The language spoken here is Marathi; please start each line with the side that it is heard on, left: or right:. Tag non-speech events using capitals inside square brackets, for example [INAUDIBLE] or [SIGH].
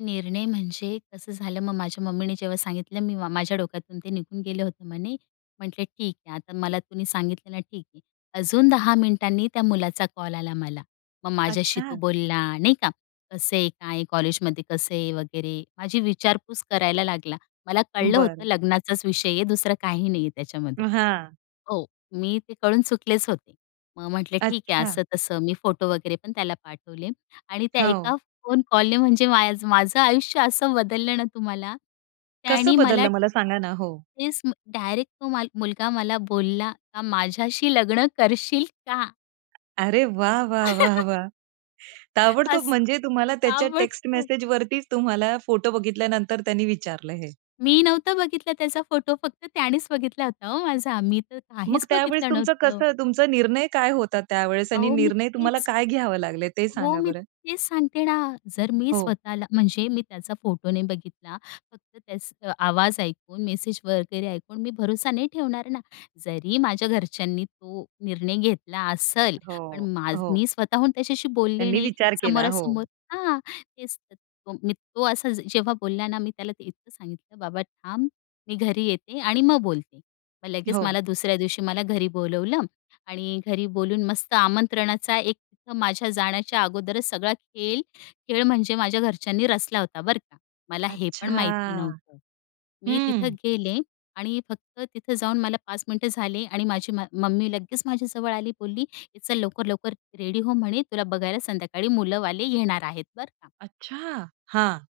left: निर्णय म्हणजे कसं झालं, मग माझ्या मम्मीने जेव्हा सांगितलं, मी "माझ्या डोक्यातून ते निघून गेले होते," म्हणे. म्हंटले, "ठीक आहे, आता मला तुम्ही सांगितलं ना ठीक आहे." अजून 10 मिनिटांनी त्या मुलाचा कॉल आला मला. मग माझ्याशी तो
right: अच्छा.
left: बोलला नाही का कसं आहे, काय कॉलेजमध्ये कसं आहे वगैरे माझी विचारपूस करायला लागला. मला कळलं होतं
right: बरं.
left: लग्नाचाच विषय आहे, दुसरं काही नाहीये
right: अ,
left: त्याच्यामध्ये
right: हां.
left: हो, मी ते कळून चुकलेच होते. मग म्हंटले, "ठीक आहे,"
right: अच्छा.
left: असं तसं. मी फोटो वगैरेपण त्याला पाठवले आणि त्या एका
right: हो.
left: फोन कॉलने म्हणजे माय माझं आयुष्य असं बदललं ना तुम्हाला. त्यानी
right: कसं
left: मला
right: बदललं? मला सांगा ना. हो.
left: तेच मग डायरेक्ट तो मला मुलगा मला बोलला का, "माझ्याशी लग्न करशील का?"
right: अरे, वाह, वाह, वाह, वाह!
left: [CHUCKLES]
right: ताबडतोब
left: असं.
right: म्हणजे तुम्हाला त्याच्या टेक्स्ट
left: आवडतो.
right: मेसेजवरती तुम्हाला फोटो बघितल्यानंतर त्यांनी विचारलं हे.
left: मी नव्हता बघितला त्याचा फोटो. फक्त त्यानीच बघितला होता हो माझा. मी तर
right: मग
left: काहीच
right: त्यावेळेस
left: बघितलं
right: तुमचं
left: नव्हतं.
right: कसं तुमचा निर्णय काय होता त्यावेळेस आणि
left: अहो, मी
right: निर्णय तुम्हाला
left: तेच
right: काय घ्यावे लागले ते
left: हो,
right: सांगा
left: मी
right: बरं?
left: तेच सांगते ना, जर मी
right: हो.
left: स्वतःला म्हणजे मी त्याचा फोटो नाही बघितला, फक्त त्याच आवाज ऐकून, मेसेज वगैरे ऐकून मी भरोसा नाही ठेवणार ना. जरी माझ्या घरच्यांनी तो निर्णय घेतला असेल, पण
right: हो,
left: माझं
right: हो.
left: मी स्वतःहून त्याच्याशी बोलले
right: त्यांनी
left: नाही
right: विचार केला हो.
left: समोरासमोर हां, तेच तो मी तो असा जेव्हा बोलला ना मी त्याला ते इतकं सांगितलं, "बाबा थांब, मी घरी येते आणि मग बोलते." मग लगेच
right: हो.
left: मला दुसऱ्या दिवशी मला घरी बोलावलं आणि घरी बोलून मस्त आमंत्रणाचा एक तिथं माझ्या जाण्याच्या अगोदरच सगळा खेळ, खेळ म्हणजे माझ्या घरच्यांनी रचला होता बरं का. मला हेपण माहिती
right: अच्छा!
left: नव्हतं. मी तिथं
right: हं.
left: गेले आणि फक्त तिथं जाऊन मला 5 मिनिटं झाले आणि माझी मा मम्मी लगेच माझ्याजवळ आली. बोलली, "ये चल लवकर-लवकर रेडी हो," म्हणे, "तुला बघायला संध्याकाळी मुलंवाले येणार आहेत," बरं का.
right: अच्छा! हां.